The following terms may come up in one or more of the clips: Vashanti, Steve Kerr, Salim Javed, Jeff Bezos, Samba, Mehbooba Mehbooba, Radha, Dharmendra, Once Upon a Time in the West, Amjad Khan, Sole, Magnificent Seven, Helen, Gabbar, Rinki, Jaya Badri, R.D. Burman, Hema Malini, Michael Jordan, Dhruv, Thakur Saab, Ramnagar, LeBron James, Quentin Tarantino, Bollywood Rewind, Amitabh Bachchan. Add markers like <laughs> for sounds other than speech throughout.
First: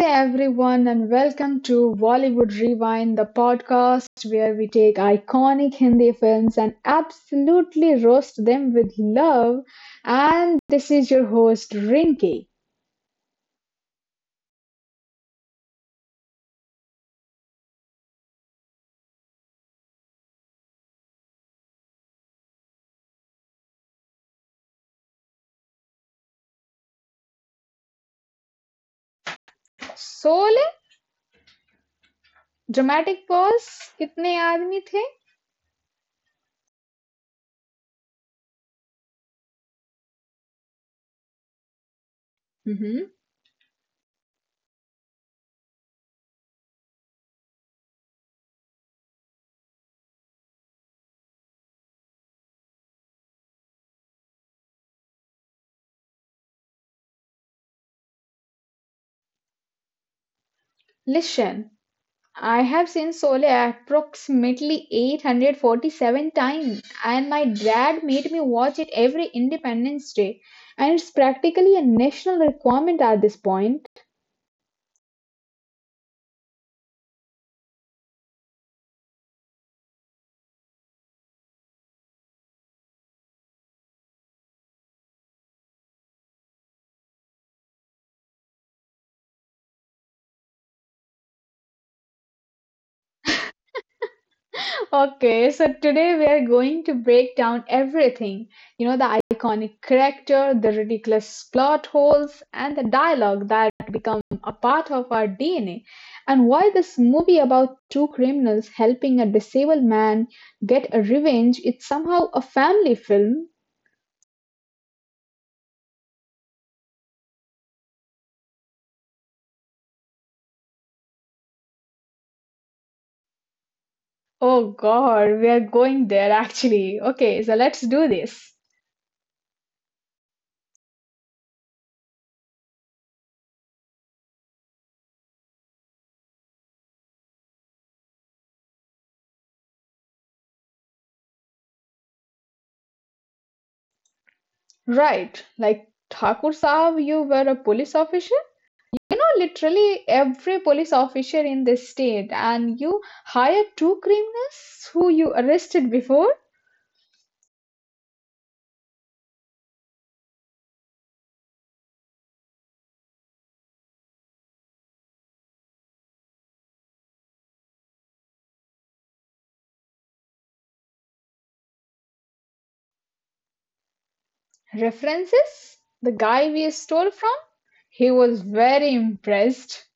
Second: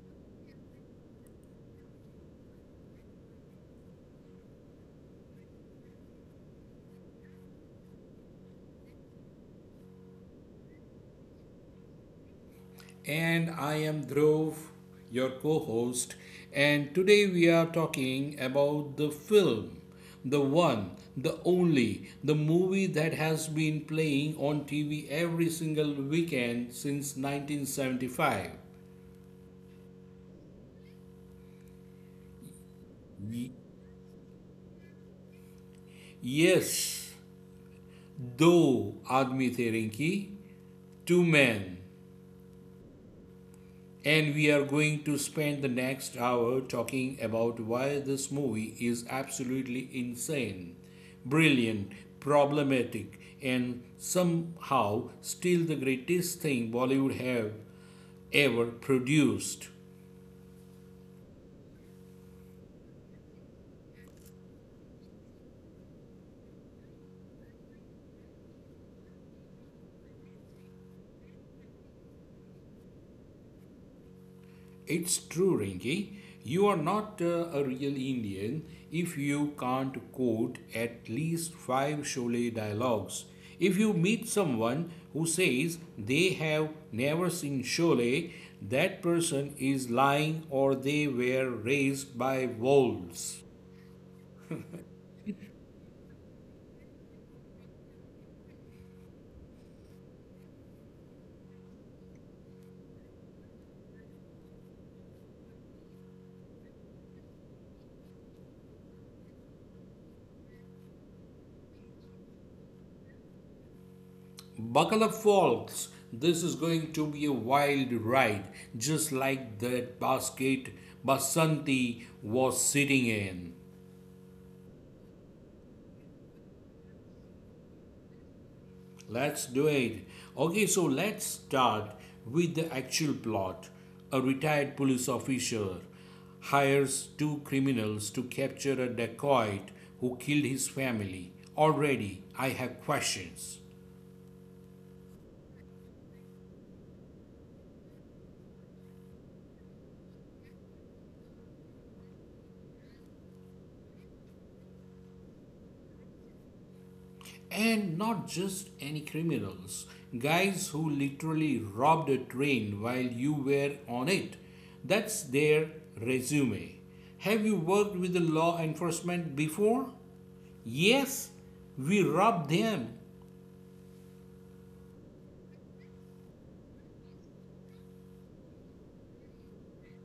everyone, and welcome to Bollywood Rewind, the podcast where we take iconic Hindi films and absolutely roast them with love. And this is your host, Rinki. And I am Dhruv, your co host. And today we are talking about the film, the one, the only, the movie that has been playing on TV every single weekend since 1975. Sole, dramatic pause, kitne aadmi the? Yes, दो आदमी थे रिंकी two man. Hmm. And we are going to spend the next hour talking about why this movie is absolutely insane, brilliant, problematic, and somehow still the greatest thing Bollywood have ever produced. Listen, I have seen Sole approximately 847 times, and my dad made me watch it every Independence Day, and it's practically a national requirement at this point. It's true, Rinki. You are not a real Indian if you can't quote at least five Sholay dialogues. If you meet someone who says they have never seen Sholay, that person is lying or they were raised by wolves. Okay, so today we are going to break down everything. You know, the iconic character, the ridiculous plot holes, and the dialogue that become a part of our DNA, and why this movie about two criminals helping a disabled man get a revenge is somehow a family film. Buckle up, folks. This is going to be a wild ride, just like that basket Basanti was sitting in. Oh god, we are going there actually. Okay, so let's do this. Let's do it. Okay, so let's start with the actual plot. A retired police officer hires two criminals to capture a dacoit who killed his family. Already, I have questions. Right, like Thakur Saab, you were a police officer? Literally every police officer in the state, and you hired two criminals who you arrested before. And not just any criminals, guys who literally robbed a train while you were on it. That's their resume. Have you worked with the law enforcement before? Yes, we rob them. References? The guy we stole from? He was very impressed.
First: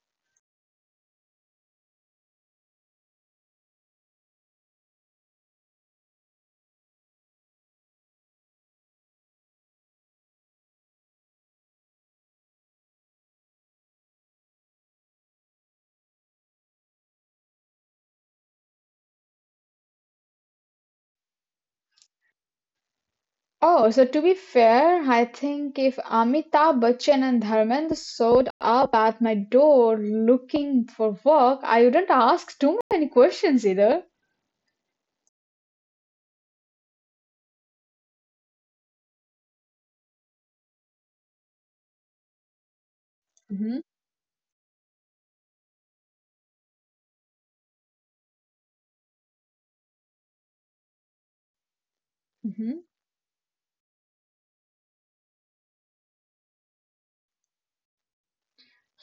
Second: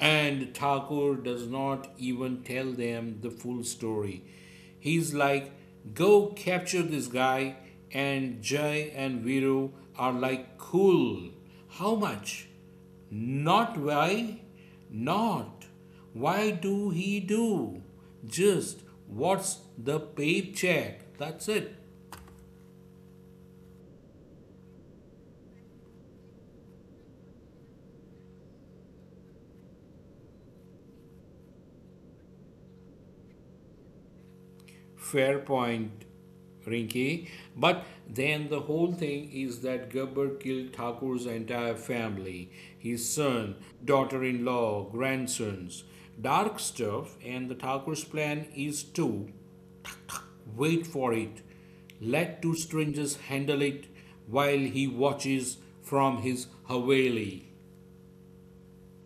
And Thakur does not even tell them the full story. He's like, go capture this guy, and Jay and Viru are like, cool. How much? Not why? Not. Why do he do? Just what's the paycheck? That's it. Oh, so to be fair, I think if Amitabh Bachchan and Dharmendra showed up at my door looking for work, I wouldn't ask too many questions either. Fair point, Rinki. But then the whole thing is that Gabbar killed Thakur's entire family, his son, Mhm, daughter in law, grandsons. Dark stuff, and the Thakur's plan is to wait for it. Let two mhm. strangers handle it while he watches from his Haveli.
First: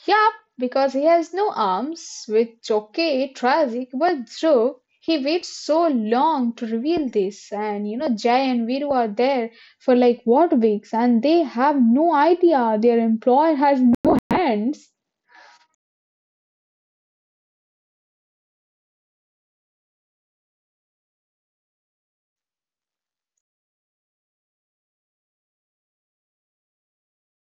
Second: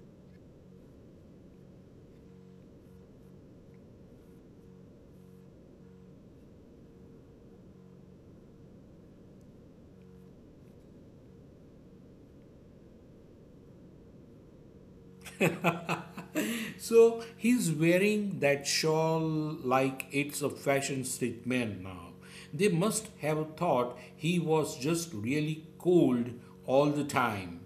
Yup, because he has no arms, which okay, tragic, but true, he waits so long to reveal this, and you know Jay and Viru are there for like what weeks, and they have no idea their employer has no hands. So he's wearing that shawl like it's a fashion statement now. They must have thought he was just really cold all the time.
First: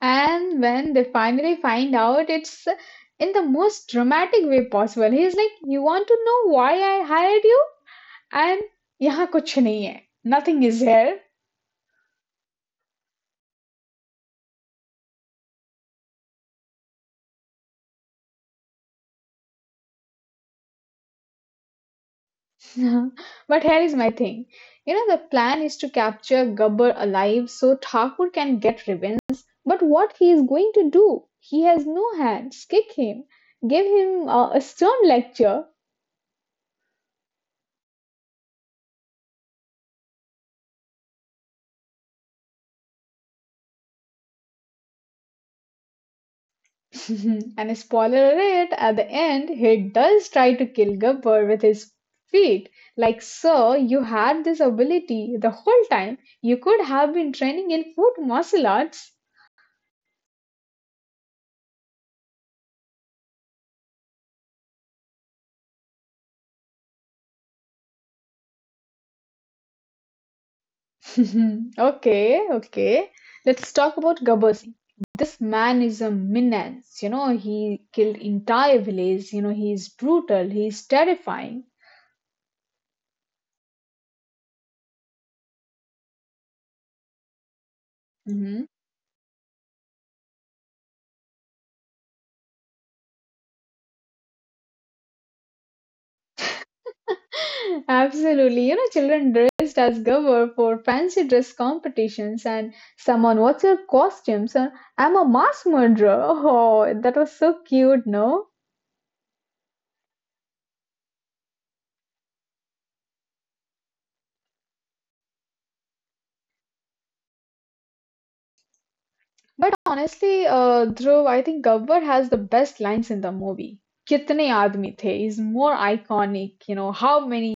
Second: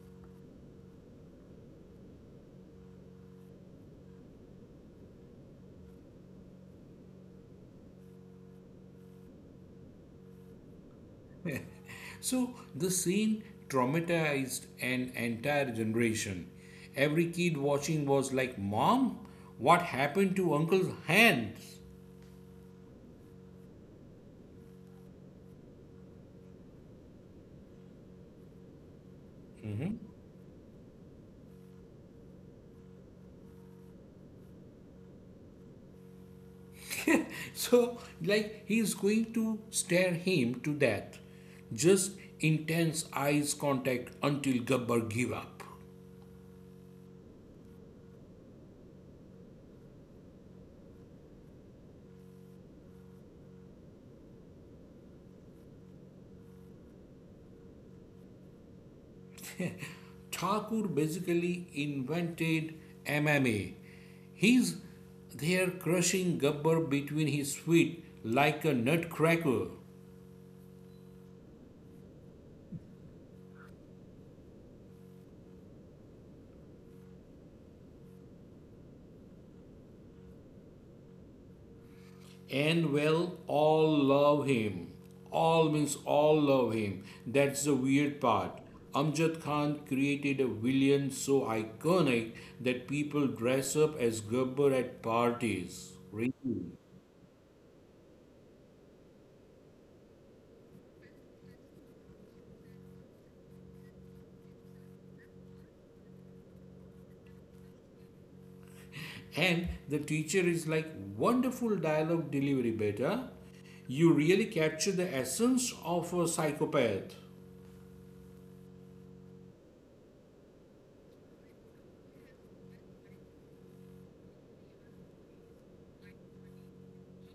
And when they finally find out, it's in the most dramatic way possible. He's like, "You want to know why I hired you?" And यहाँ कुछ नहीं है, nothing is here. So the scene traumatized an entire generation. Every kid watching was like, Mom, what happened to Uncle's hands? <laughs> <laughs> But here is my thing. You know, the plan is to capture Gabbar alive so Thakur can get revenge. But what he is going to do? He has no hands. Kick him. Give him a stern lecture. So, like, he's going to stare him to death. Just intense eyes contact until Gabbar give up. <laughs> And spoiler alert, at the end, he does try to kill Gabbar with his feet. Like, sir, you had this ability the whole time. You could have been training in foot martial arts. Thakur basically invented MMA. He's there crushing Gabbar between his feet like a nutcracker. <laughs> Okay, okay. Let's talk about Gabasi. This man is a menace. You know, he killed entire village. You know, he is brutal. He is terrifying. And well, all love him. All means all love him. That's the weird Hmm. part. Amjad Khan created a villain so iconic that people dress up as Gabbar at parties. Really. <laughs> Absolutely. You know, children dressed as Gabbar for fancy dress competitions and someone, what's your costumes? And I'm a mass murderer. <laughs> Oh, that was so cute, no? And the teacher is like, wonderful dialogue delivery, beta. You really capture the essence of a psychopath. But honestly, Dhruv, I think Gabbar has the best lines in the movie. Kitne aadmi the is more iconic, you know, how many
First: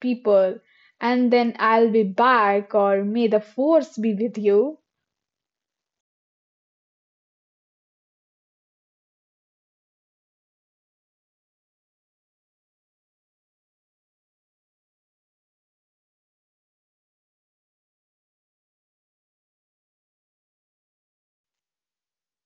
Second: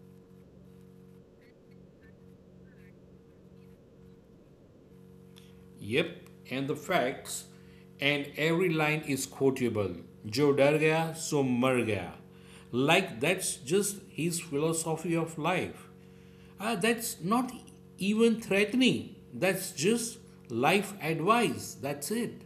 people, and then I'll be back or may the force be with you. Yep, and the facts. And every line is quotable. Jo dar gaya, so mar gaya. Like that's just his philosophy of life. Ah, that's not even threatening. That's just life advice. That's it.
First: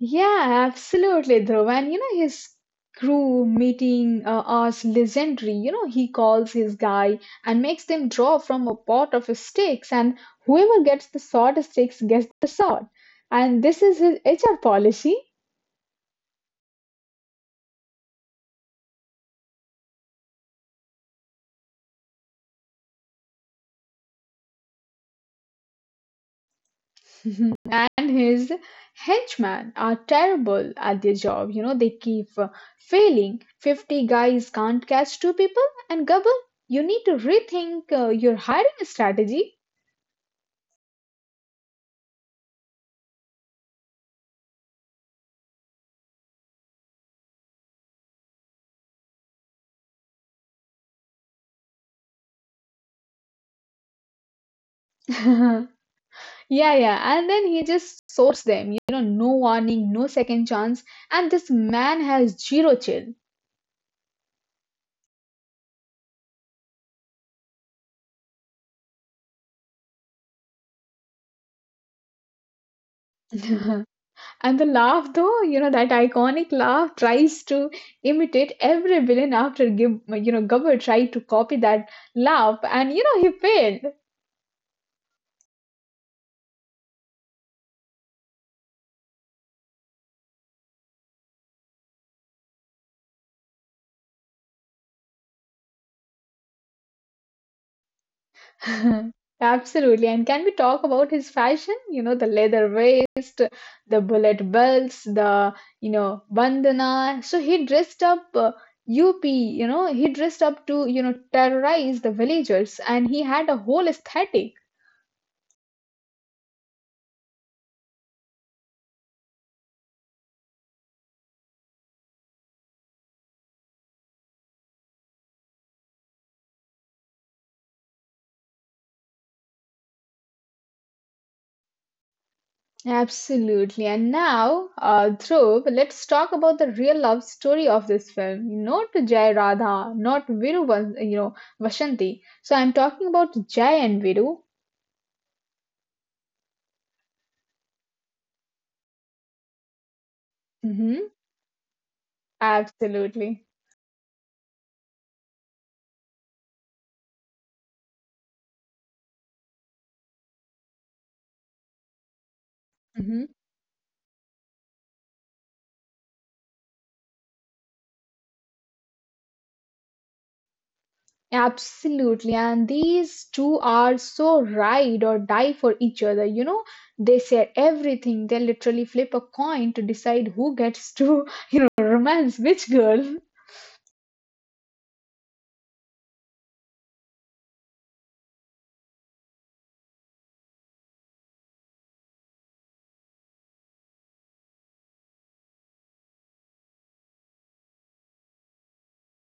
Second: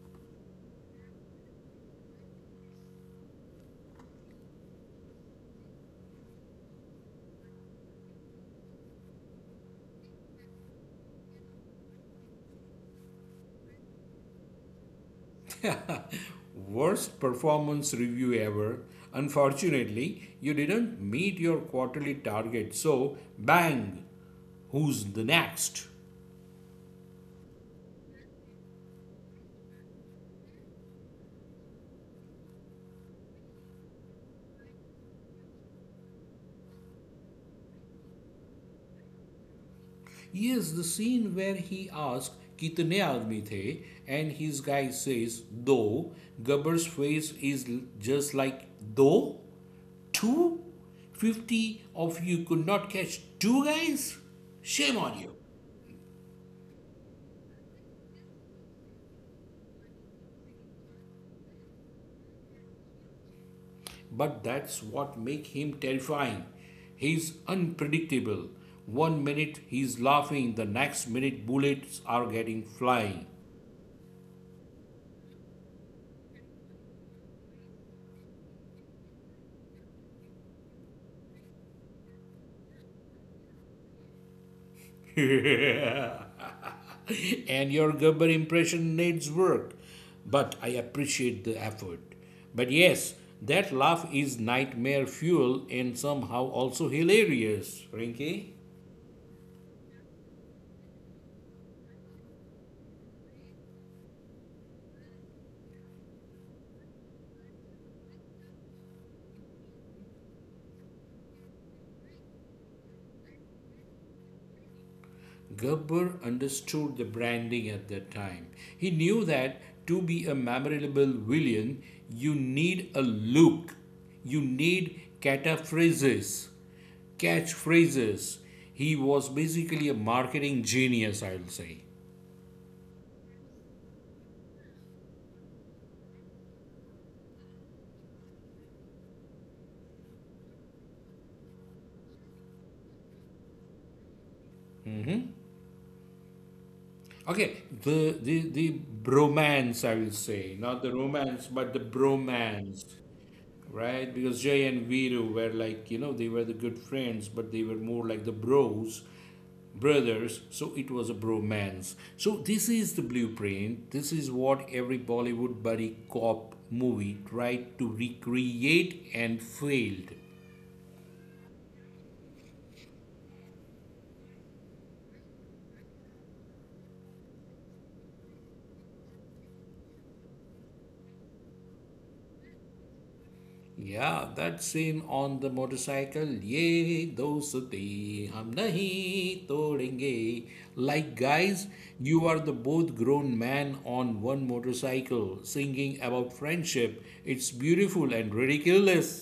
Yeah, absolutely, Dhruv. And you know, his crew meeting us legendary. You know, he calls his guy and makes them draw from a pot of sticks, and whoever gets the shortest sticks gets the sword. And this is his HR policy. <laughs> Worst performance review ever. Unfortunately, you didn't meet your quarterly target, so bang, who's the next? <laughs> And his henchmen are terrible at their job. You know, they keep failing. 50 guys can't catch two people. And Gabal, you need to rethink your hiring strategy. Yes, the scene where he asks कितने आदमी थे and his guy says दो. Gabbar's face is just like, दो, two, 50 of you could not catch two guys. Shame on you. <laughs> Yeah, yeah. And then he just sorts them. You know, no warning, no second chance. And this man has zero chill. But that's what makes him terrifying. He's unpredictable. One minute he's laughing, the next minute bullets are getting flying. <laughs> And the laugh, though, you know, that iconic laugh tries to imitate every villain after Gib, you know, Gabber tried to copy that laugh and, you know, he <laughs> And your Gerber impression needs work, but I appreciate the effort. But yes, that laugh is nightmare fuel and somehow also hilarious, Rinky. failed. <laughs> Absolutely. And can we talk about his fashion? You know, the leather waist, the bullet belts, the, you know, bandana. So he dressed up UP, you know, he dressed up to, you know, terrorize the villagers and he had a whole aesthetic. Gerber understood the branding at that time. He knew that to be a memorable villain, you need a look, you need catchphrases. He was basically a marketing genius, I will say. Absolutely. And now, Dhruv, let's talk about the real love story of this film. Not Jai Radha, not you know, Vashanti. So I'm talking about Jai and Viru. Mhm. Okay, the bromance, I will say, not the Hmm. romance, but the bromance. Absolutely. Right? Because Jay and Viru were like, you know, they were the good friends, but they were more like the bros, brothers. So it was a bromance. So this is the Hmm. blueprint. This is what every Bollywood buddy cop movie tried to recreate and failed. Absolutely. And these two are so ride or die for each other. You know, they share everything. They literally flip a coin to decide who gets to <laughs> romance which girl. Yeah, that scene on the motorcycle. Ye dosti hum nahi todenge. Like guys, you are the both grown man on one motorcycle singing about friendship. It's beautiful and ridiculous.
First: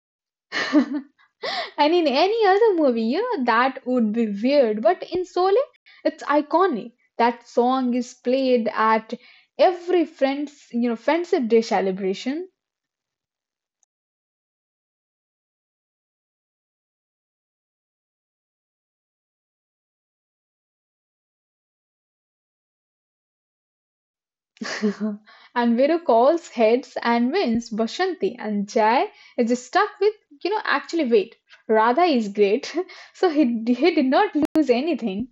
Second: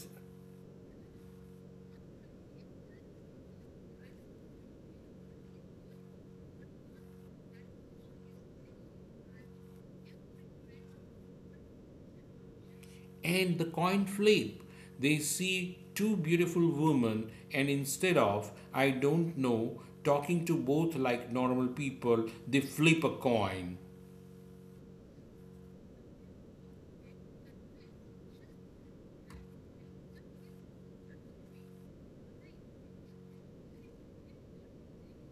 <laughs> And in any other movie, you know, that would be weird. But in Sole, it's iconic. That song is played at every friends, you know, friendship day celebration. And the coin flip. They see two beautiful women and instead of I don't know talking to both like normal people, they flip a coin. <laughs> And Viru calls heads and wins Bashanti. And Jai is stuck with, you know, actually, wait, Radha is great. <laughs> So he did not lose anything.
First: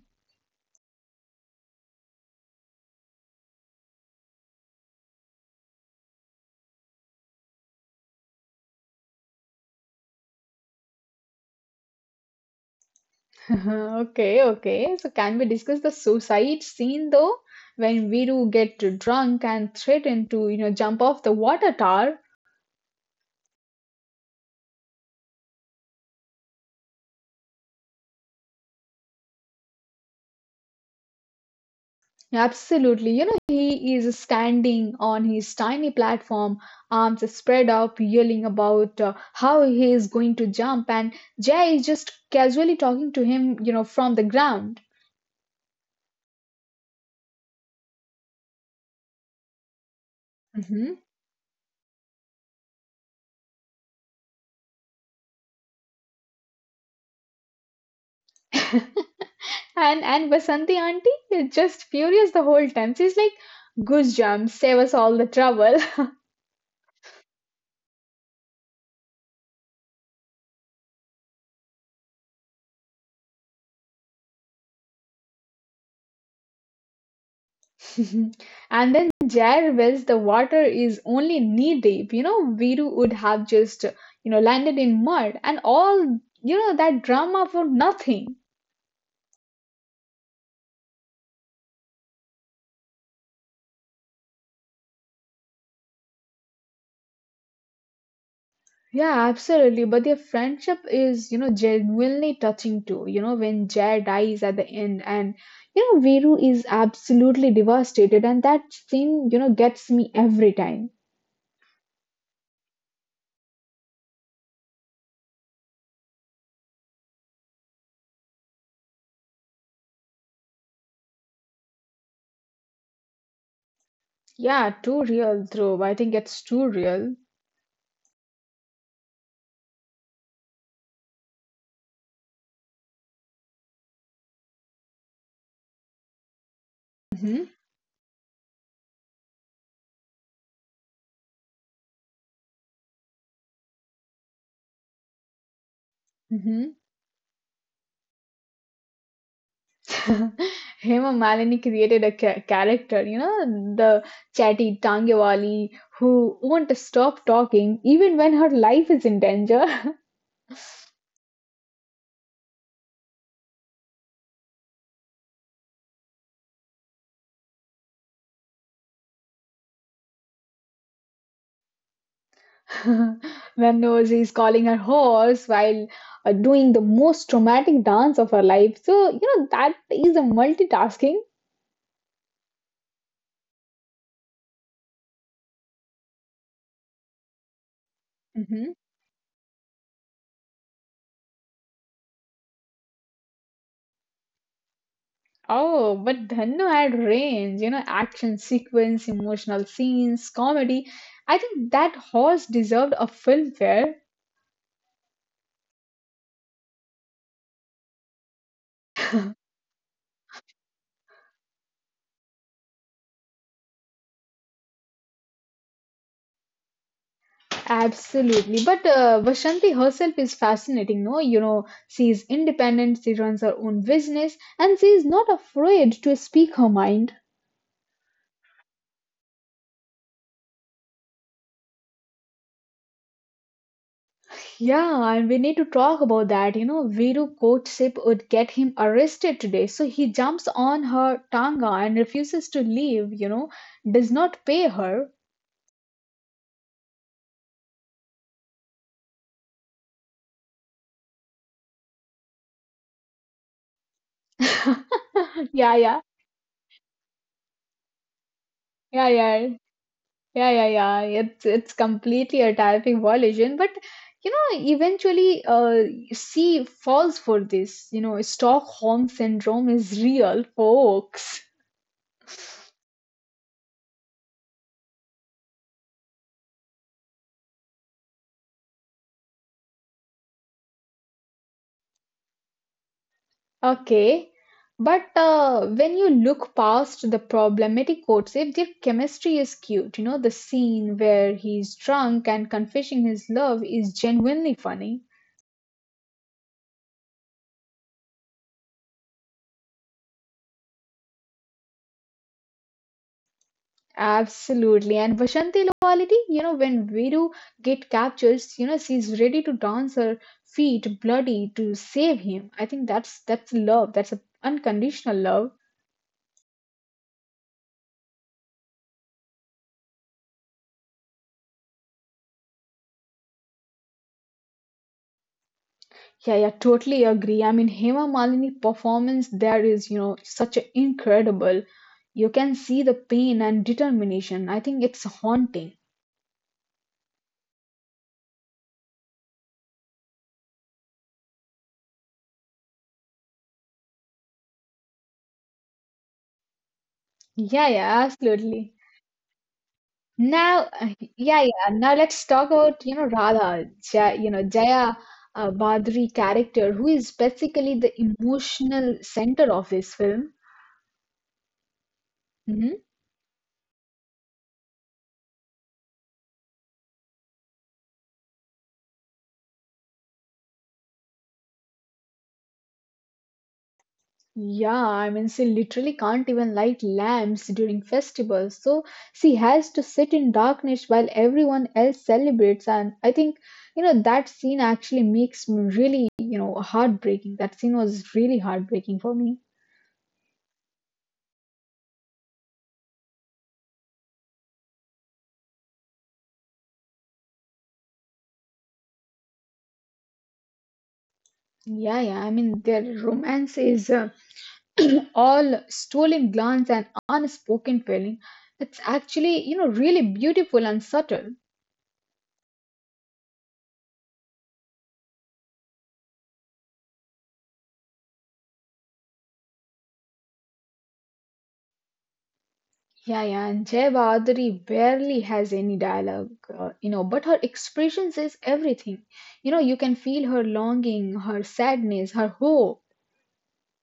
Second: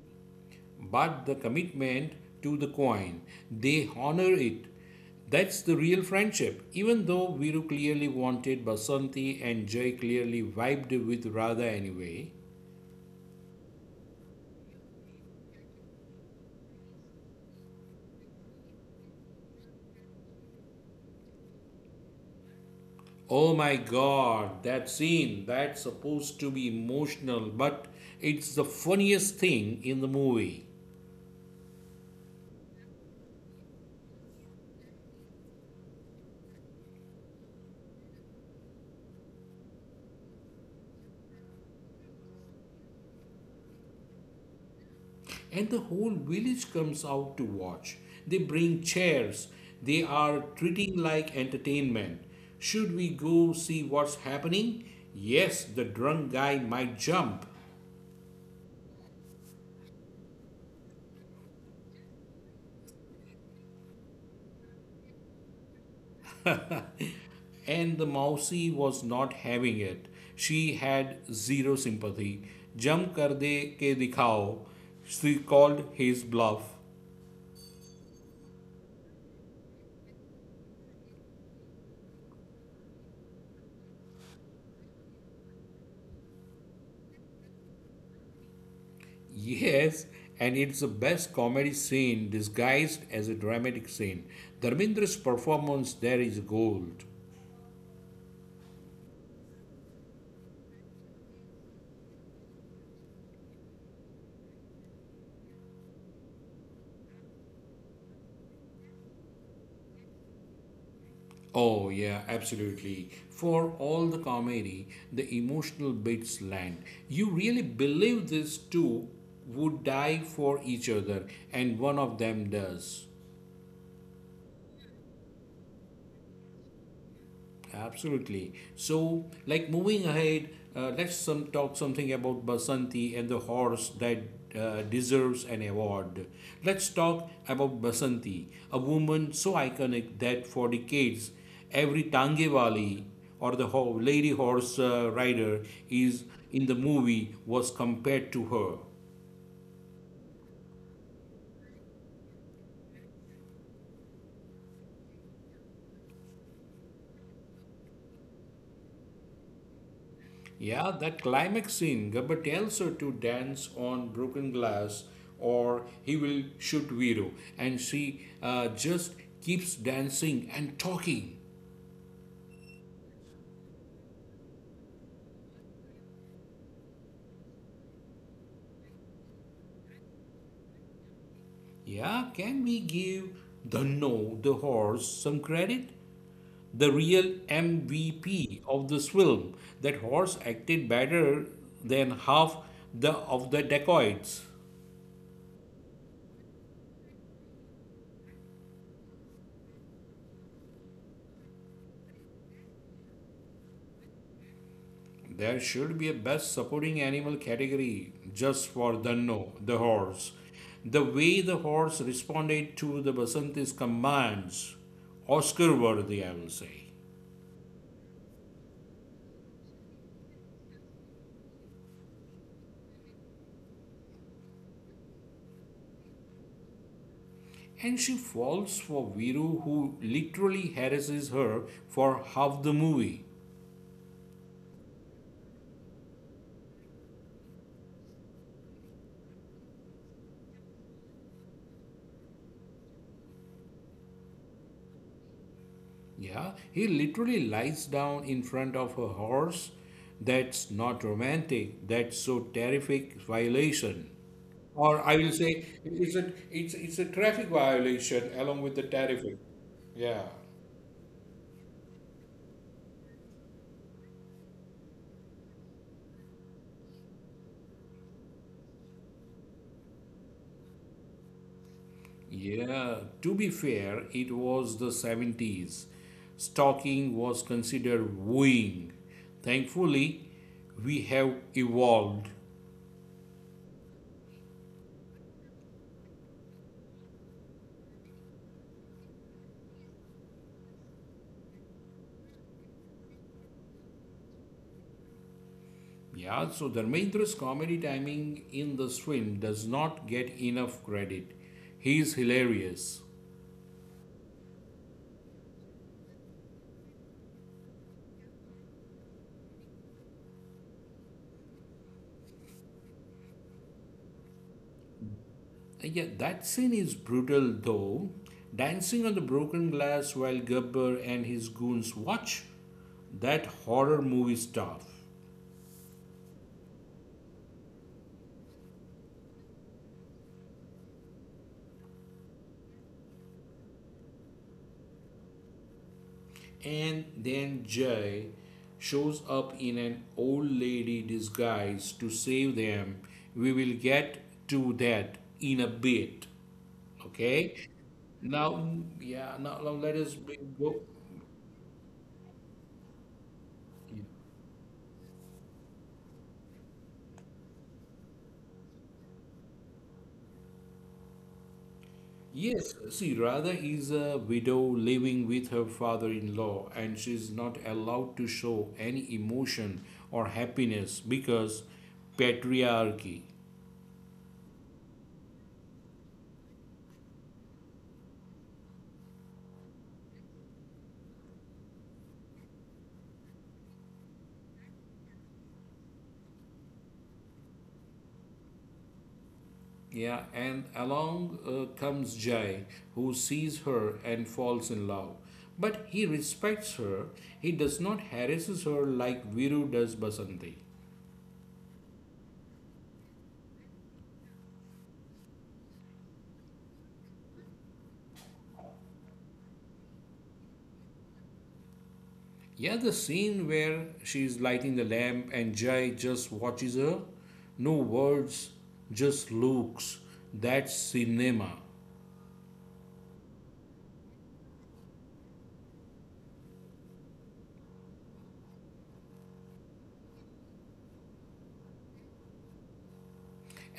But the commitment to the coin. They honor it. That's the real friendship. Even though Viru clearly wanted Basanti and Jay clearly vibed with Radha anyway. Uh-huh, okay, okay. So can we discuss the suicide scene though, when Viru get drunk and threaten to, you know, jump off the water tower? Oh my god, that scene, that's supposed to be emotional, but it's the funniest thing in the movie. Absolutely. You know, he is standing on his tiny platform, arms spread out, yelling about how he is going to jump, and Jay is just casually talking to him, you know, from the ground. And the whole village comes out to watch. They bring chairs. They are Hmm. treating like entertainment. Should we go see what's happening? Yes, the drunk guy might jump. <laughs> And Vasanti auntie is just furious the whole time. She's like, "Good jump, save us all the trouble." <laughs> And the mousey was not having it. She had zero sympathy. Jump kar de ke dikhao. She called his bluff. <laughs> And then Jair wells the water is only knee deep. You know, Viru would have just, you know, landed in mud and all, you know, that drama for nothing. Yes, and it's the best comedy scene disguised as a dramatic scene. Dharmendra's performance there is gold. Yeah, absolutely. But their friendship is, you know, genuinely touching too. You know, when Jair dies at the end and, you know, Viru is absolutely devastated and that scene, you know, gets me every time. Oh, yeah, absolutely. For all the comedy, the emotional bits land. You really believe these two would die for each other, and one of them does. Yeah, too real, though. I think it's too real. Absolutely. So, like moving ahead, let's some talk something about Basanti and the horse that deserves an award. Let's talk Hmm. about Basanti, a woman so iconic that for decades, every Tangewali or the lady horse rider is in Hmm. the movie was compared to her. <laughs> Hema Malini created a character, you know, the chatty Tangewali who won't stop talking even when her life is in danger. Yeah, that climax scene, Gabba tells her to dance on broken glass or he will shoot Viro. And she just keeps dancing and talking. <laughs> When Nozi is calling her horse while doing the most traumatic dance of her life. So, you know, that is a multitasking. Yeah, can we give Dhanno, the horse, some credit? The real MVP Mhm. of this film. That horse acted better than half the of the dacoits. Oh, but Dhanno had range, you know, action sequence, emotional scenes, comedy. I think that horse deserved a filmfare. There should be a best supporting animal category just for Danno, the horse. The way the horse responded to the Basanti's commands, Oscar worthy, I will say. Absolutely. But Vashanti herself is fascinating, no? You know, she is independent, she runs her own business, and she is not afraid to speak her mind. And she falls for Viru, who literally harasses her for half the movie. Yeah, and we need to talk about that. You know, Viru courtship would get him arrested today, so he jumps on her tanga and refuses to leave, you know, does not pay her. Yeah, he literally lies down in front of a horse. That's not romantic. That's so terrific violation. <laughs> Or I will say Yeah, yeah, it's a traffic violation along with the yeah, terrific. yeah. Yeah. Yeah, yeah, yeah. It's completely a type violation, but you know, eventually, she falls for this. You know, Stockholm syndrome is real, folks. Yeah. To be fair, it was the 70s. Stalking was considered wooing. Thankfully, we have evolved. Okay, but when you look past the problematic courtship, their chemistry is cute. You know, the scene where he's drunk and confessing his love is genuinely funny. Yeah, so Dharmendra's comedy timing in The Swim does not get enough credit. He is hilarious. Absolutely. And Vashanti Loyalty, you know, when Viru get captured, you know, she's ready to dance her feet bloody to save him. I think that's love. That's a unconditional love. Yeah, that scene is brutal though. Dancing on the broken glass while Gabbar and his goons watch that horror movie stuff. Yeah, yeah, totally agree. I mean, Hema Malini performance there is, you know, such a incredible. You can see the pain and determination. I think it's haunting. And then Jay shows up in an old lady disguise to save them. We will get to that in a bit. Okay? Yeah, yeah, absolutely. Now, yeah, now let us bring Now, go. Yeah. Now let's talk about, you know, Radha, Jaya, you know, Jaya Badri character, who is basically the emotional center of this film. Hmm. Yes, see, Radha is a widow living with her father-in-law, and she's not allowed to show any emotion or happiness because patriarchy. Yeah, I mean, she literally can't even light lamps during festivals, so she has to sit in darkness while everyone else celebrates. And I think, you know, that scene actually makes me really, you know, heartbreaking. That scene was really heartbreaking for me. Yeah, and along comes Jai, who sees her and falls in love. But he respects her. He does not harasses her like Viru does Basanti. Yeah, yeah. I mean, their romance is. <clears throat> All stolen glance and unspoken feeling. It's actually you know really beautiful and subtle. Yeah, the scene where she's lighting the lamp and Jai just watches her. No words, just looks. That's cinema. Yeah, yeah, and jay bahaduri barely has any dialogue you know but her expression says everything. You know you can feel her longing her sadness her hope.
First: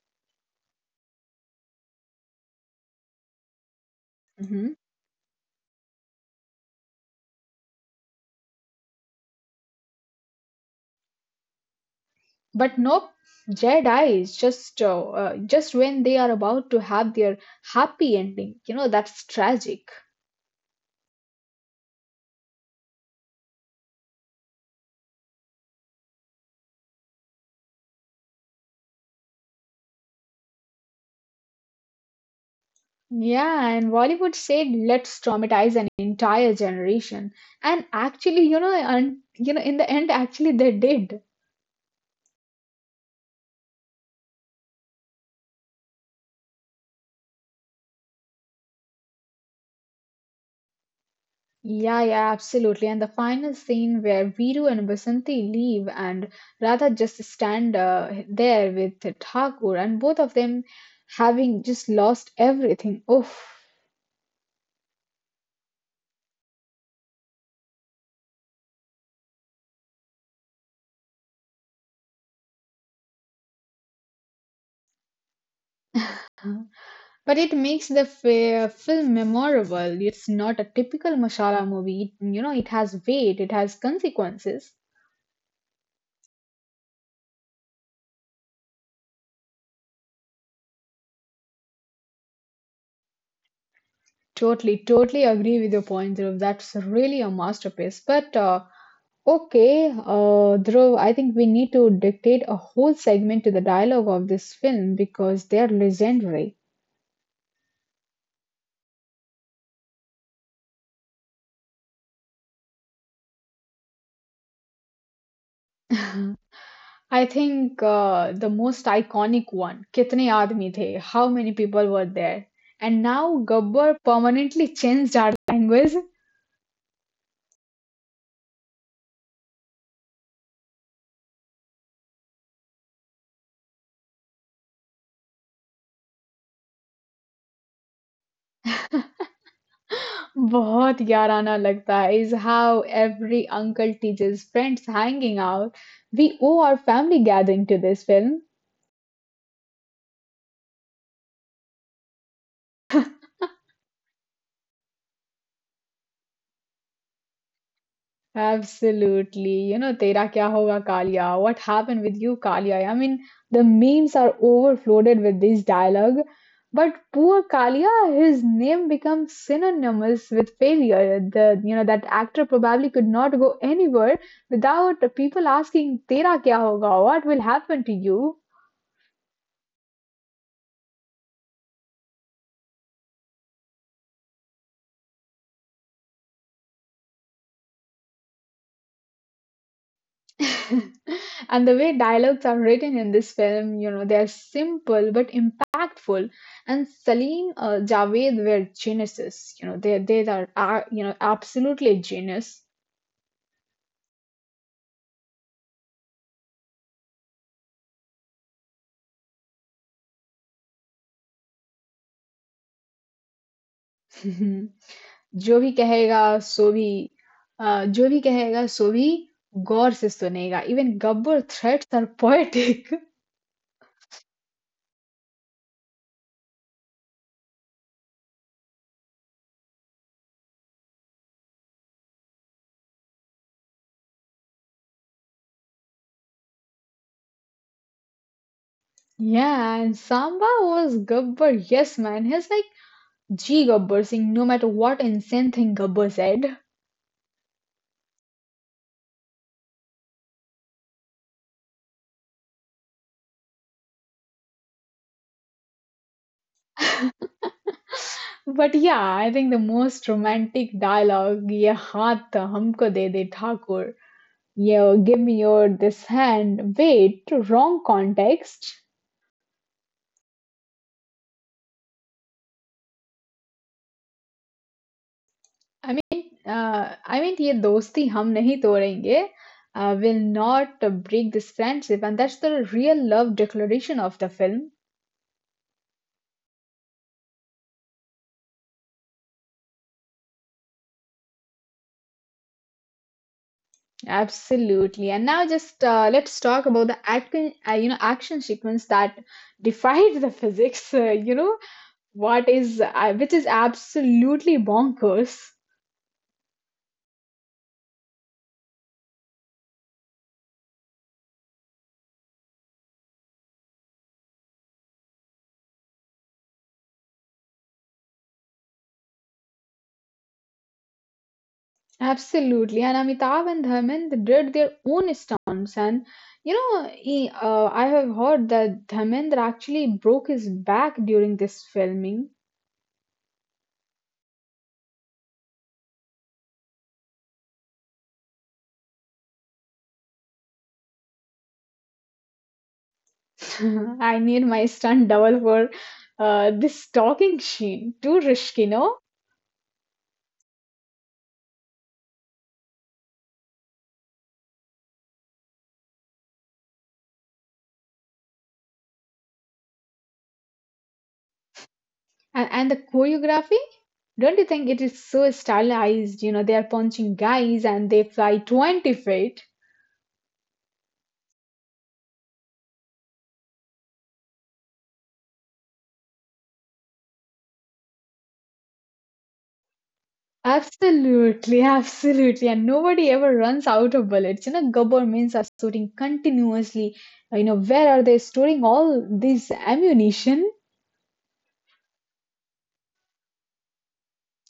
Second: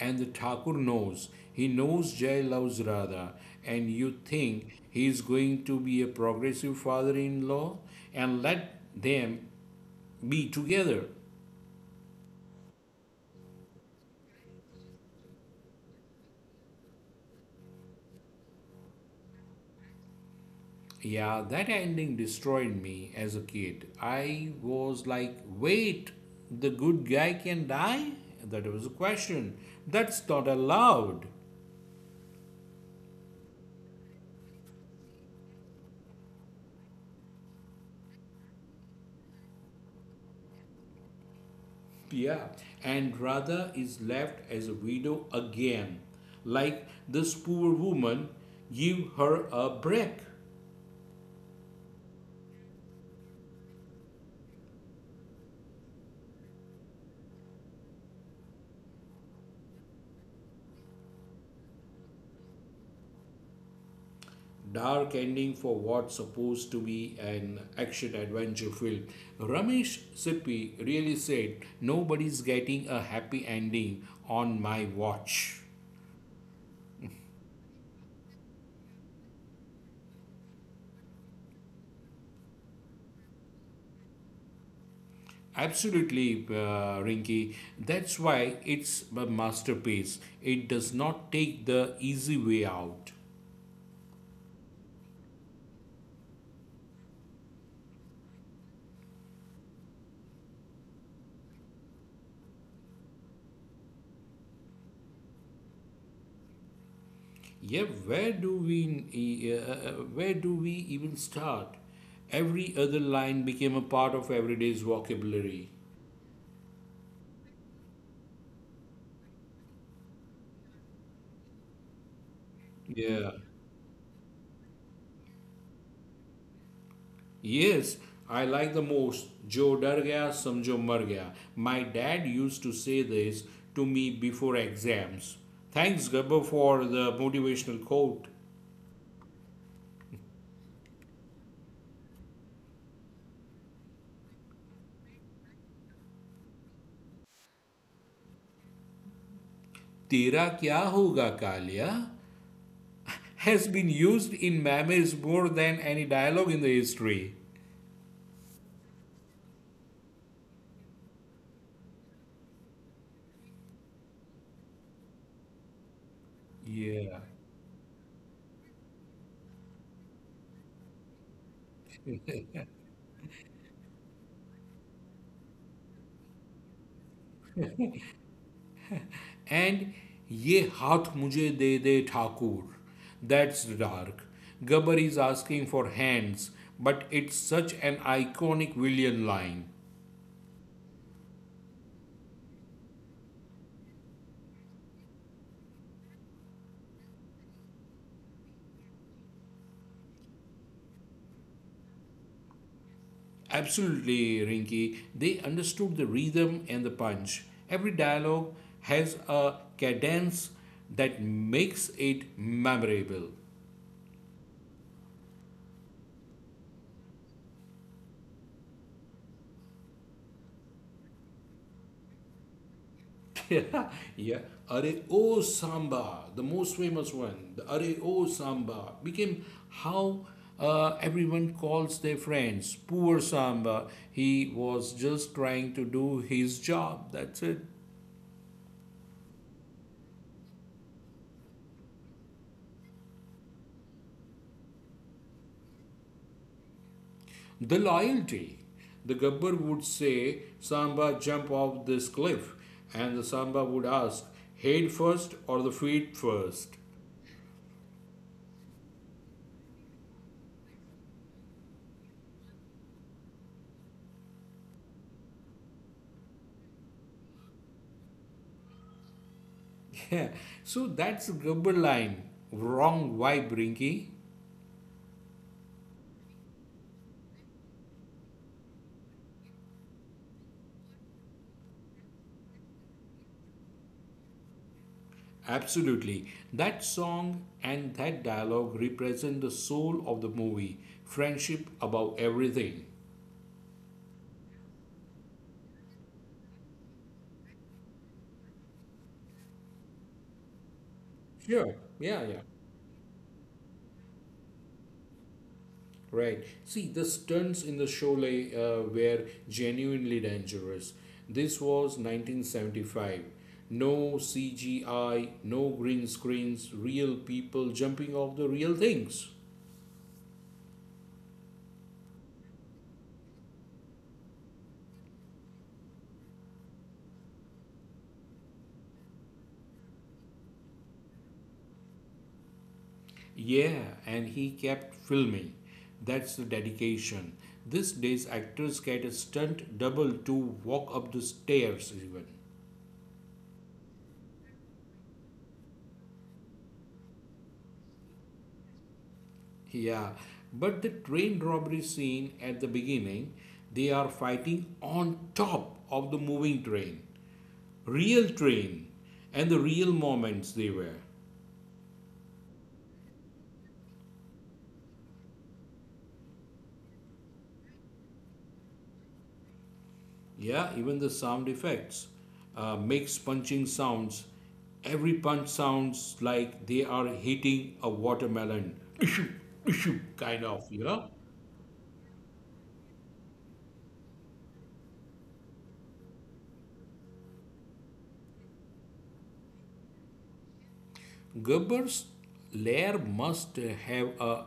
And the Thakur knows. He knows Jai loves Radha. And you think Mhm. he's going to be a progressive father in law and let them be together. But nope, jay dies just when they are about to have their happy ending you know that's tragic. Yeah, that ending destroyed me as a kid. I was like, wait, the good guy can die? That was a question. That's not allowed. Yeah, and Bollywood said, let's traumatize an entire generation. And actually, you know, and you know, in the end, actually they did. Yeah. And Radha is left as a widow again. Like this poor woman, give her a break. Yeah, yeah, absolutely. And the final scene where Viru and Basanti leave and Radha just stand there with Thakur and both of them having just lost everything. Oof. Dark ending for what's supposed to be an action adventure film. Ramesh Sippy really said, nobody's getting a happy ending on my watch. But it makes the film memorable. It's not a typical masala movie. It, you know, it has weight, it has consequences. Absolutely, Rinky. That's why it's a masterpiece. It does not take the easy way out. Totally, totally agree with your point, Dhruv. That's really a masterpiece. But okay, Dhruv, I think we need to dictate a whole segment to the dialogue of this film because they're legendary. <laughs> Yeah, where do we even start? Every other line became a part of everyday's vocabulary. I think the most iconic one, Kitne Aadmi The, how many people were there? And Yeah. now Gabbar permanently changed our language. Yes, I like the most. Jo dar gaya, samjho mar gaya. My dad used to say this to me before exams. Thanks, Gabba, for the motivational quote. बहुत याराना लगता है is how every uncle teaches friends hanging out. We owe our family gathering to this film. Tera kya hoga kalia has been used in memes more than any dialogue in the history. Absolutely. You know, Tera Kya Hoga Kalia. What happened with you, Kalia? I mean, the memes are overflooded with this dialogue. But Yeah. poor Kalia, his name becomes synonymous with failure. The you know that actor probably could not go anywhere without people asking Tera Kya Hoga. What will happen to you? And ye haath mujhe de de Thakur. That's dark. Gabbar is asking for hands, but it's such an iconic villain line. <laughs> And the way dialogues are written in this film, you know, they're simple but impactful. And Salim Javed were geniuses. You know, they are, you know absolutely genius. Absolutely, Rinky. They understood the rhythm and the punch. Every dialogue has a cadence that makes it memorable. <laughs> जो भी कहेगा सो भी जो भी कहेगा सो भी गौर से सुनेगा even Gabbar threats are poetic <laughs> <laughs> Yeah. Are E O Samba, the most famous one, the Are E O Samba, became how everyone calls their friends. Poor Samba. He was just trying to do his job. That's it. Yeah, and Samba was Gabbar. Yes, man. He's like G Gabbar Singh, no matter what insane thing Gabbar said. The loyalty. The Gabbar would say, Samba, jump off this cliff. And the Samba would ask, head first or the feet first? But yeah, I think the most romantic dialogue, ye haath humko de de Thakur, yo give me your this hand. Wait, wrong context. <laughs> Yeah, so that's the Gabbar line. Wrong vibe, Rinky. I mean, ye dosti hum nahi todenge. Will not break this friendship, and that's the real love declaration of the film. Absolutely. That song and that dialogue represent the soul of the movie friendship above everything. Absolutely. And now, just let's talk about the action, action sequence that defied the physics. <laughs> Uh, you know, Sure. Yeah, yeah. what is I- which is absolutely bonkers. Right. See, the stunts in the show like, were genuinely dangerous. This was 1975. No CGI, no green screens, real people jumping off the real things. Absolutely, and Amitabh and Dharmendra did their own stunts, and you know, I have heard that Dharmendra actually broke his back during this filming. Yeah, and he kept filming. That's the dedication. These days, actors get a stunt double to walk up the stairs, even. <laughs> I need my stunt double for this talking sheen. Too risky, no? Yeah, but the train robbery scene at the beginning, they are fighting on top of the moving train, real train, and the real moments they were. And the choreography, don't you think it is so stylized? You know, they are punching guys and they fly 20 feet. Yeah, even the sound effects makes punching sounds. Every punch sounds like they are hitting a watermelon. Kind of, Absolutely, absolutely. And nobody ever runs out of bullets. You know, governments are storing continuously. You know, where are they storing all this ammunition? Gerber's lair must have a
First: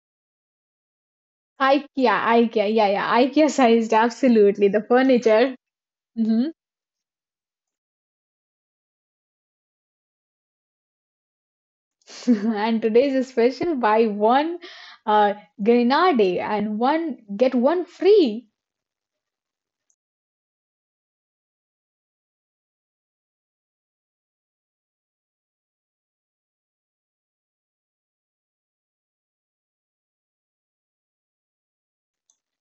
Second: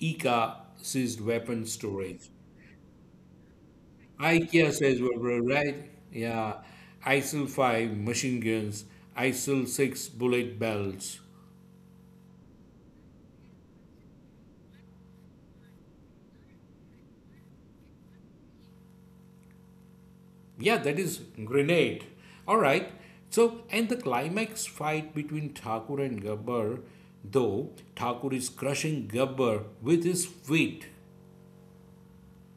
Ika sized weapon IKEA, storage. IKEA, yeah, yeah, IKEA sized, absolutely. IKEA The says Weber, furniture. right? Mhm. Yeah. ISIL 5 machine guns, ISIL 6 bullet belts. <laughs> And today's a special, buy one uh, grenade and one, get one free. Yeah, that is grenade. All right. So, and the climax fight between Thakur and Gabbar, though Thakur is crushing Gabbar with his feet.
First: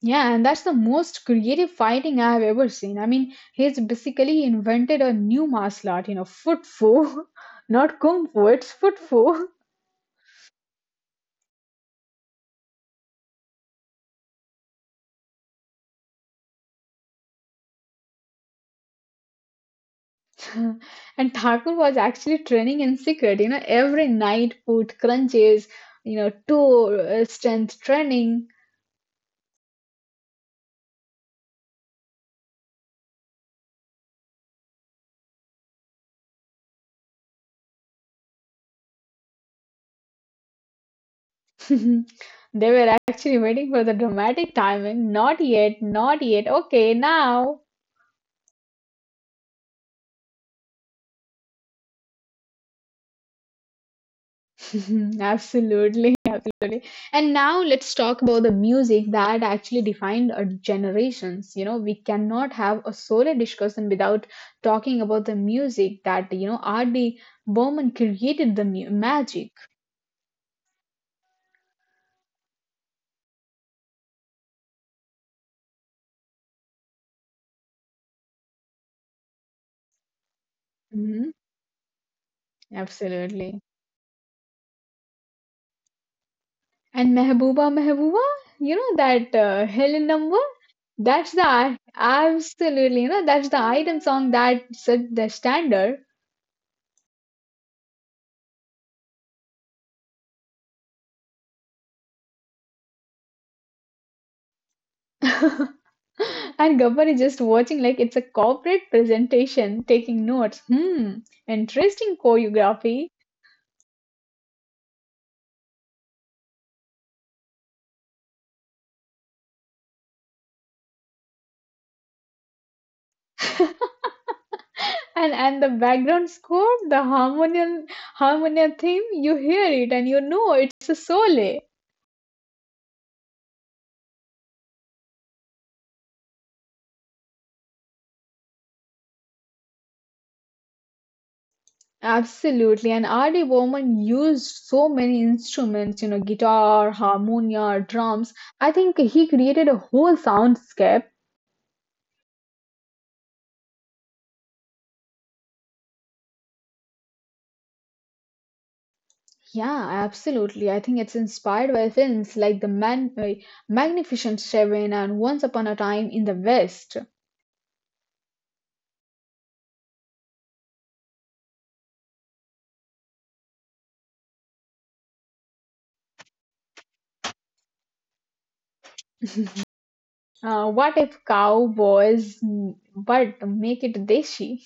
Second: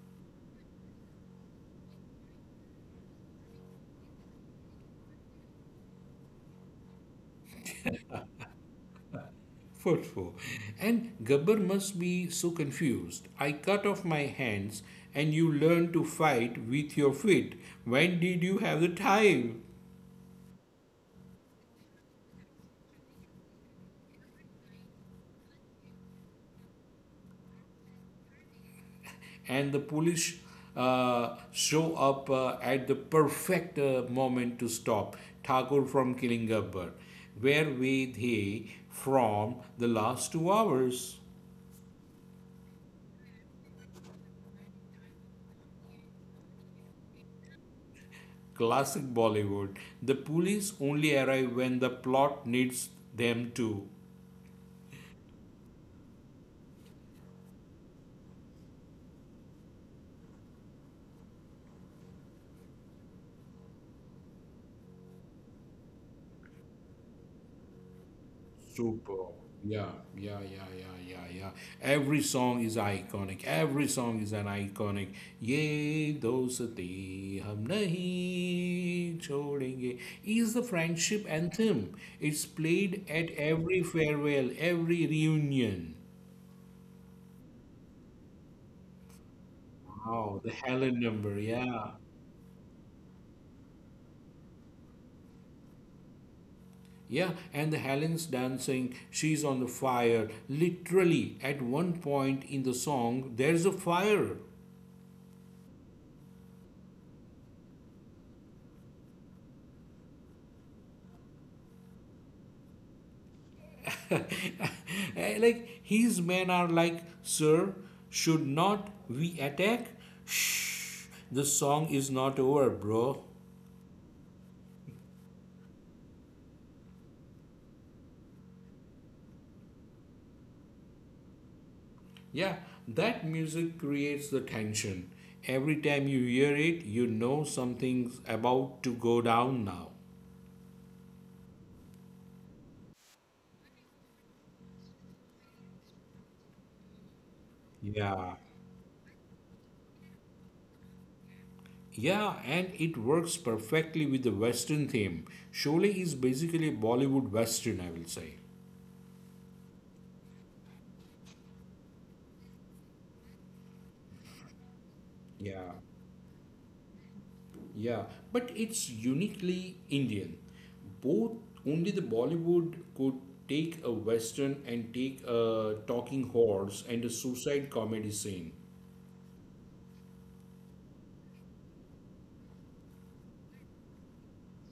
Yeah, and that's the most creative fighting I've ever seen. I mean, he's basically invented a new martial art, you know, foot foo, <laughs> not kung fu, it's foot foo. For four. And Gabbar must be so confused. I cut off my hands and you learn to fight with your feet. When did you have the time? <laughs> And Thakur was actually training in secret, you know, every night, foot crunches, you know, toe strength training. <laughs> And the police show up at the perfect moment to stop Thakur from killing a bird. Where were they from the last 2 hours? They were actually waiting for the dramatic timing. Not yet, not yet. Okay, now. Classic Bollywood. The police only arrive when the plot needs them to. <laughs> Absolutely. And now let's talk about the music that actually defined our generations. You know, we cannot have a solo discussion without talking about the music that, you know, R.D. Burman created the mu- Super. magic. Yeah, yeah, yeah, yeah, yeah, yeah. Every song is iconic. Every song is an iconic. Ye dosti hum nahi chodenge is the friendship Hmm. anthem. It's played at Absolutely. every farewell, every reunion. And Mehbooba Mehbooba, you know, that Helen Wow, the number, Helen number, yeah. Absolutely, you know, that's the item song that set the standard. Yeah, and the Helen's dancing, she's on the fire. Literally, at one point in the song, there's a fire. <laughs> And Gabbar is just watching like it's a corporate presentation, taking notes. Hmm, interesting choreography. <laughs> Like his men are like, sir, should not we attack? Shh, the song is not over, bro. And the background score, the harmonium theme, you hear it and you know it's a sole. Yeah, that music creates the tension. Every time you hear it, you know something's about to go down now. Absolutely. And R.D. Bowman used so many instruments, you know, guitar, harmonia, Yeah. drums. I think he created a whole soundscape. Yeah, and it works perfectly with the Western theme. Sholay is basically a Bollywood Western, I will say. Yeah, absolutely. I think it's inspired by films like The Man Magnificent Seven and Once Yeah. Upon a Time in the West. Yeah, but it's uniquely Indian. Both only the Bollywood could take a western and take a talking horse and a suicide comedy scene. <laughs> What if cowboys, but make it deshi?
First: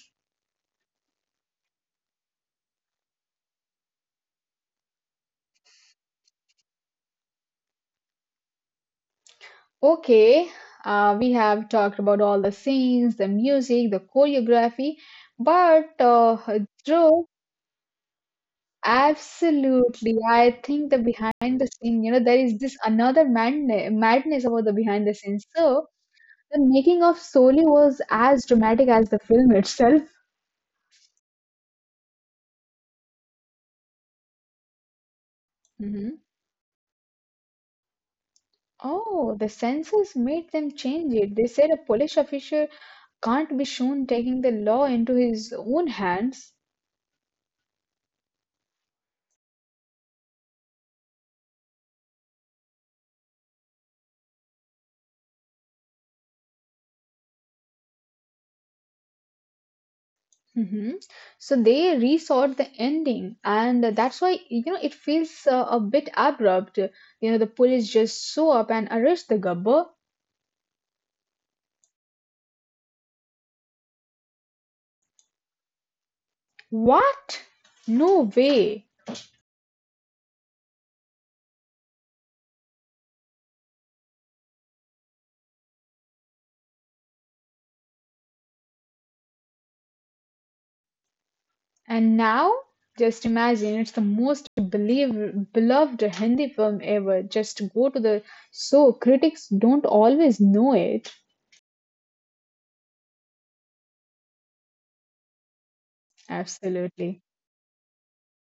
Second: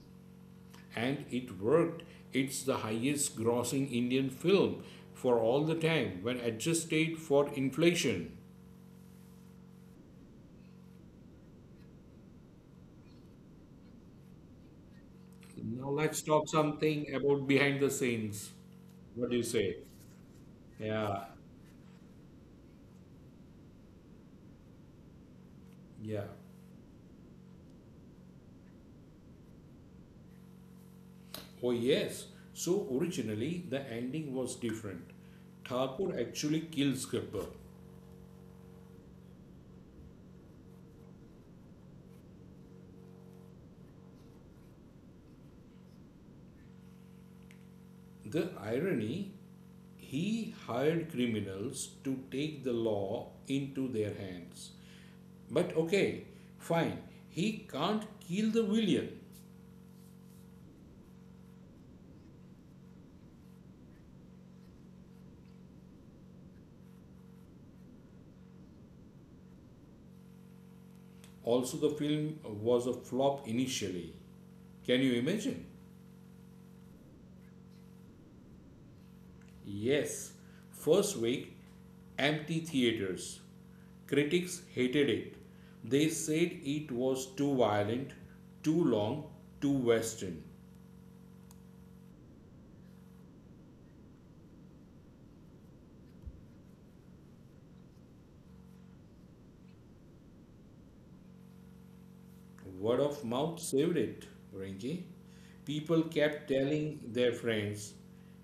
And it worked. It's the highest grossing Indian film for all the time when adjusted for inflation. Okay, we have talked about all the scenes, the music, the choreography, but Now let's talk something Dhruv, about behind the scenes. What do you say? absolutely, I think the Yeah, behind the scene, you know, there is this another madness about the behind the scenes. So, yeah. the making of Soli was as dramatic as the film itself. Oh, yes. So originally the ending was different. Thakur Hmm. actually kills Gabbar. Oh, the censors made them change it. They said a Polish official can't be shown taking the law into his own hands. The irony he hired criminals to take the law into their hands. But okay, fine. He can't kill the villain. Hmm. So they resought the ending, and that's why you know it feels a bit abrupt. You know, the police just show up and arrest the gubber. Also, the film was a flop initially. Can you imagine? What? No way. Yes, first week, empty theaters. Critics hated it. They said it was too violent, too long, too Western. And now, just imagine, it's the most beloved Hindi film ever. Just go to the so critics don't always know it. Word of mouth saved it, Rinki. People kept telling Absolutely. their friends,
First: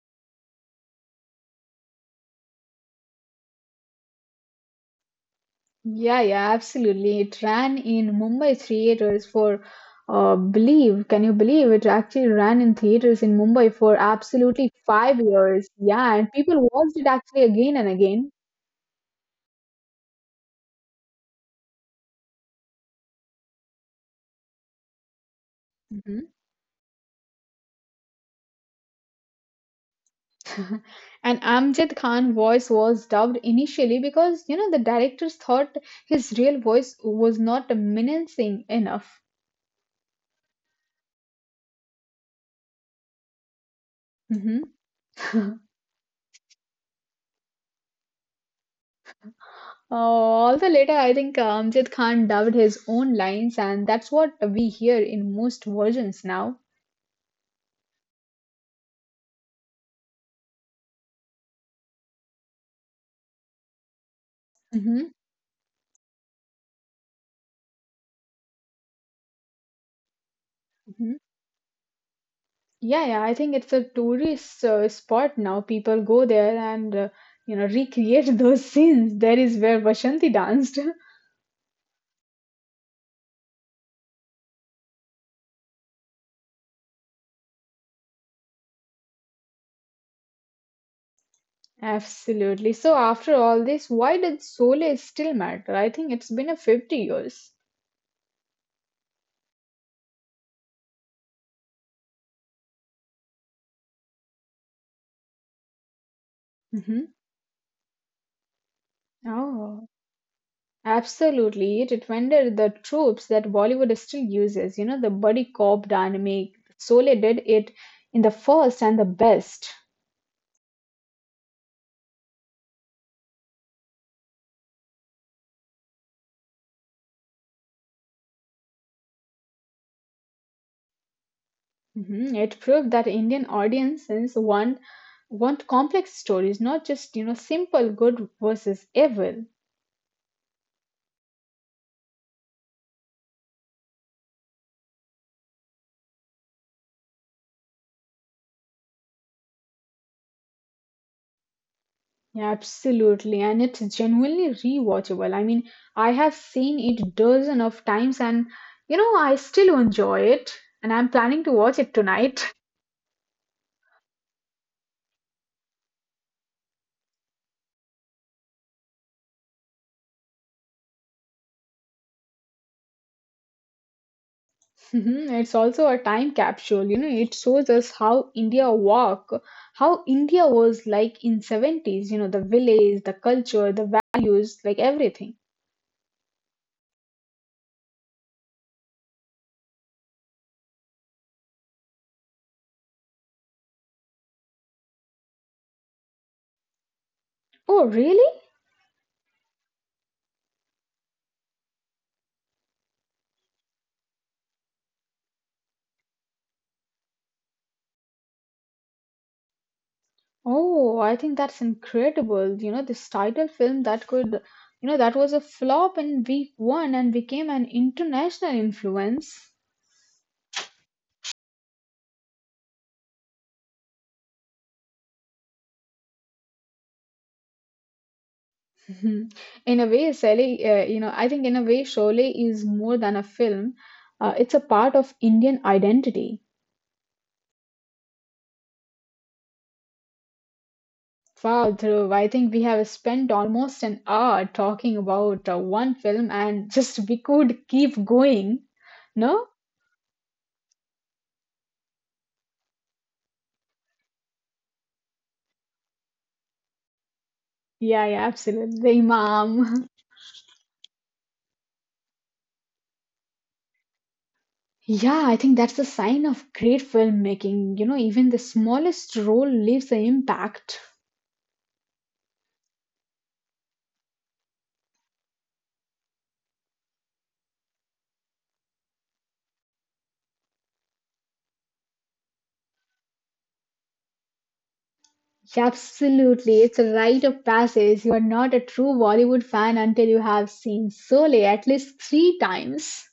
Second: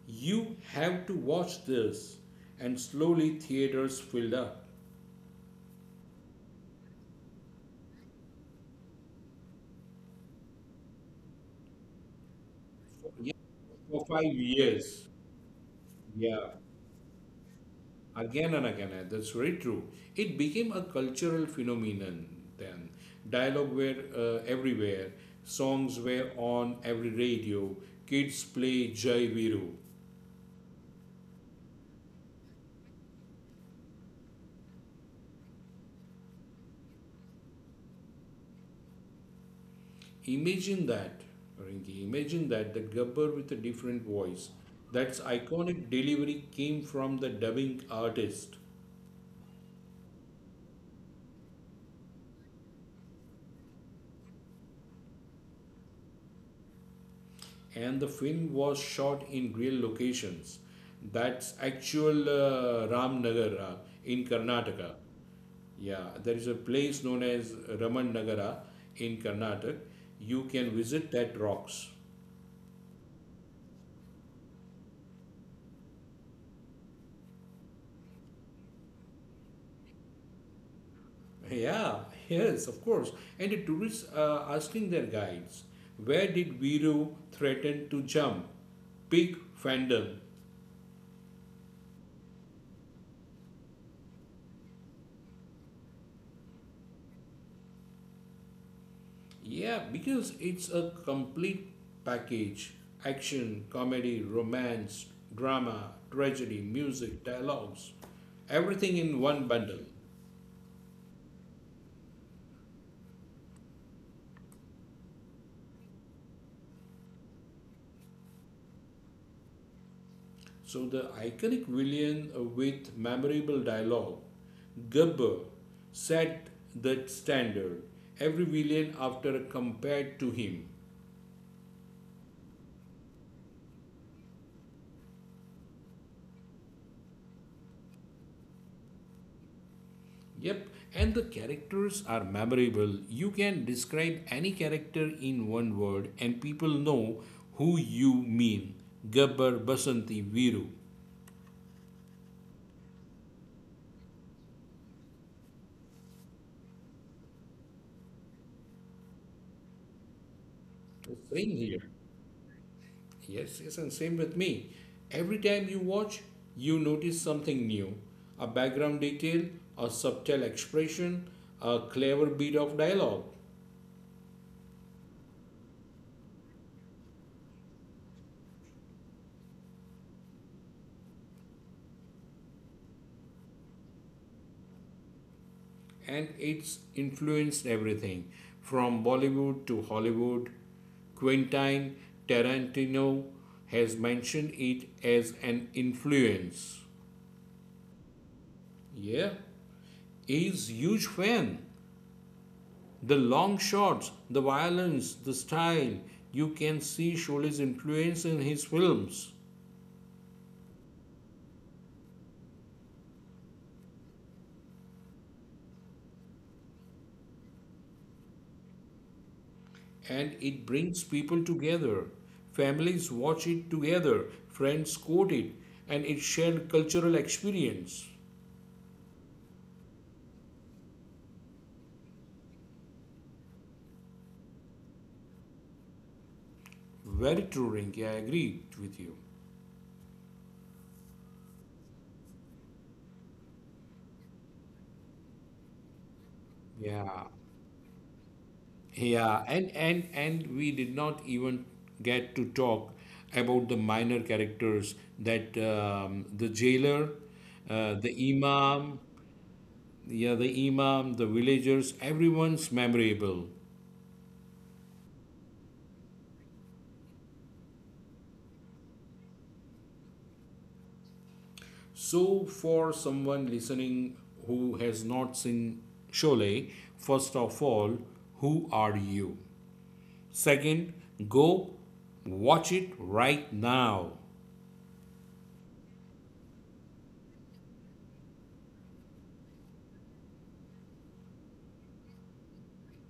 you have to watch this. And slowly theaters filled up. Yeah, yeah, absolutely. It ran in Mumbai theaters for, can you believe it actually ran in theaters Yeah, in Mumbai for for five absolutely years. 5 years. Yeah, and Yeah. people watched it actually again and again. Again and again, that's very true. It became a cultural phenomenon then. Dialogue were everywhere, songs were on every radio, kids play Jai Viru. <laughs> And Amjad Khan voice was dubbed initially because you know the directors thought his real voice was not menacing enough. Imagine that, Rinki, imagine that, the gabbar with a different voice. Mhm. That's <laughs> iconic delivery came from the dubbing artist, Although later, I think Amjad Khan dubbed his own lines, and that's what we hear in most versions now. and the film was shot in real locations. That's actual Ramnagar in Karnataka. Hmm. Yeah, there is a place known as Raman Nagara in Karnataka. You can Hmm. visit that rocks. <laughs> Yeah, yeah, I think it's a tourist spot now. People go there and recreate <laughs> those scenes. There is where Vashanti danced. <laughs> Yeah, yes, of course. And the tourists are asking their guides, where did Viru threaten to jump? Big fandom. Absolutely. So, after all this, why did Sole still matter? I think it's been a 50 years. Yeah, because it's a complete package. Action, comedy, romance, drama, tragedy, Hmm. music, dialogues. Everything in one bundle. Oh, absolutely. It defended the tropes that Bollywood still uses. You know, the buddy cop dynamic. Sole did it in the first and the best. So the iconic villain with memorable dialogue, Gubber, set the standard. Every villain after compared to him. Hmm. It proved that Indian audiences want complex stories, not just, you know, simple good versus evil. Yep, and the characters are memorable. You can describe any character in one word and people know who you mean. Gubber, Basanti, Viru. Yeah, absolutely. And it's genuinely rewatchable. I mean, I have seen it dozen of times, and you know, I still enjoy it, and I'm The planning same to watch here. it tonight. <laughs> Yes, yes, and same with me. Every time you watch, you notice something new, a background detail, a subtle expression, a clever bit of dialogue. Mhm. It's also a time capsule. You know, it shows us how India was like in 70s, you know, the village, the culture, the values, like everything. And it's influenced everything from Bollywood to Hollywood. Quentin Tarantino has mentioned it as an influence. Oh, really? Yeah, he's huge fan. The long shots, the violence, the style, you can see Shole's influence in his films. Oh, I think that's incredible. You know, this title film that could, you know, that was a flop in week one and became an international influence. <laughs> And it brings people together. Families watch it together, friends quote it, and it's shared cultural experience. Mhm. In a way, Sally, I think in a way, Sholay is more than a film. It's a part of Indian identity. Very true, Rinki, I agree with you. Wow, Dhruv, I think we have spent almost an hour talking about one film, and <laughs> just we Yeah, could keep going. yeah, No? and we did not even get to talk about the minor characters, that the jailer, Yeah, the yeah, absolutely. The imam, Imam. <laughs> yeah, the imam, the villagers, everyone's memorable. Yeah, I think that's a sign of great filmmaking. You know, even the smallest role leaves an impact. So, for someone listening who has not seen Sholay, first of all, who are you? Second, go watch it right now. Absolutely, it's a rite of passage. You are not a true Bollywood fan until you have seen Sole at least three times.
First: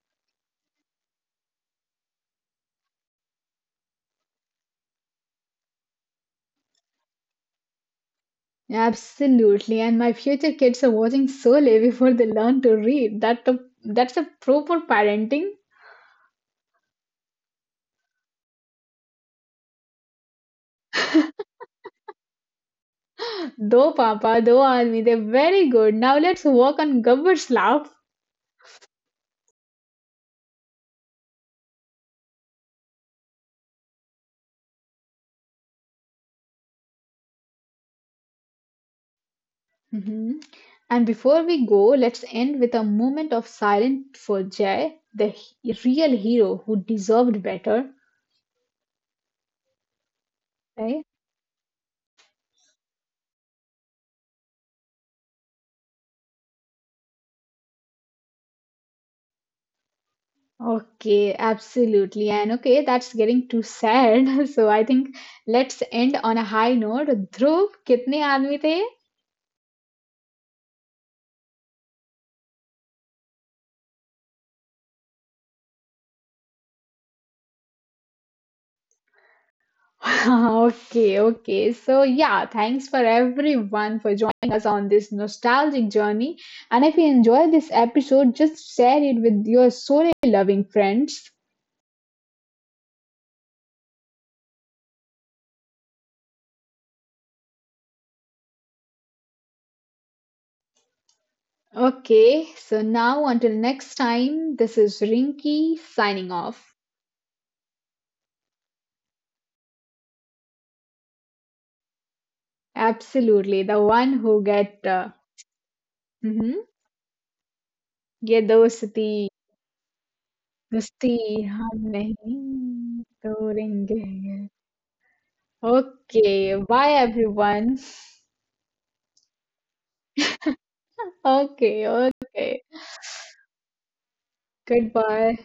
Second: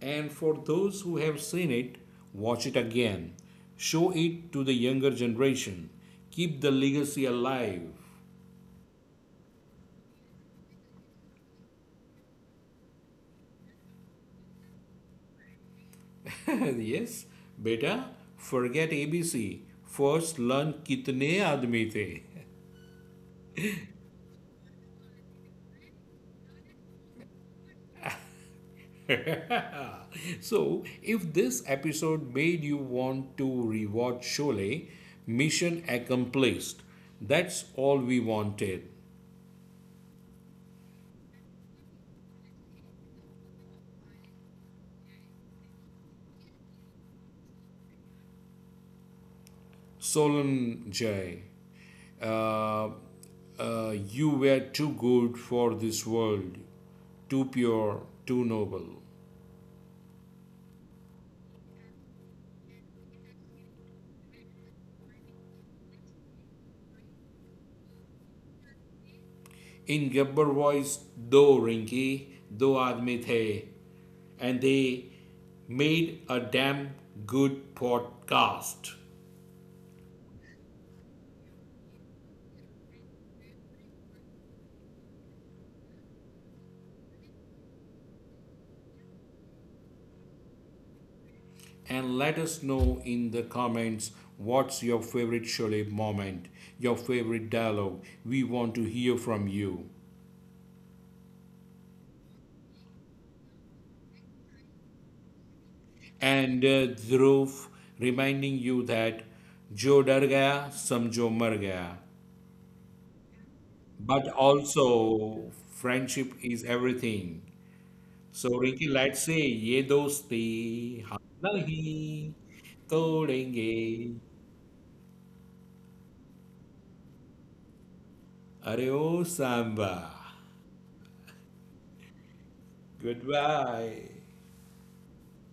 And for those who have seen it, watch it again. Show it to the younger generation. Keep the legacy alive. Absolutely, and my future kids are watching Sole before they learn to read. That's a proper parenting. <laughs> Yes, beta, forget abc, first learn kitne aadmi the. Though Papa, though Army, they're very good. Now let's work on Gabbar's laugh. <laughs> So, if this episode made you want to rewatch Sholay, mission accomplished. That's all we wanted. Mhm. And before we go, let's end with a moment of silence for Jay, the real hero who deserved better, Solan, right? jay, uh, uh, you were too good for this world, too pure, too noble. Okay, absolutely. And okay, that's getting too sad. <laughs> So I think let's end on a high note. Dhruv, कितने आदमी थे? In gabber voice, though Rinky, दो आदमी the, and they made a damn good podcast. <laughs> Okay, okay. So yeah, thanks for everyone for joining us on this nostalgic journey. And if you enjoyed this episode, just share it with your story loving friends. And let us know in the comments what's your favorite Sholay moment, your favorite dialogue. We want to hear from you. Okay, so now until next time, this is Rinky signing And off. Dhruv reminding you that jo डर गया समझो मर गया. Absolutely, the one But who get also, friendship is mm-hmm, everything. ये So, Rinki, दोस्ती let's say ये दोस्ती दोस्ती हम हम नहीं नहीं तोड़ेंगे. तोड़ेंगे. <laughs> Okay, bye everyone. अरे ओ Samba, <laughs> Okay, okay, good bye. goodbye.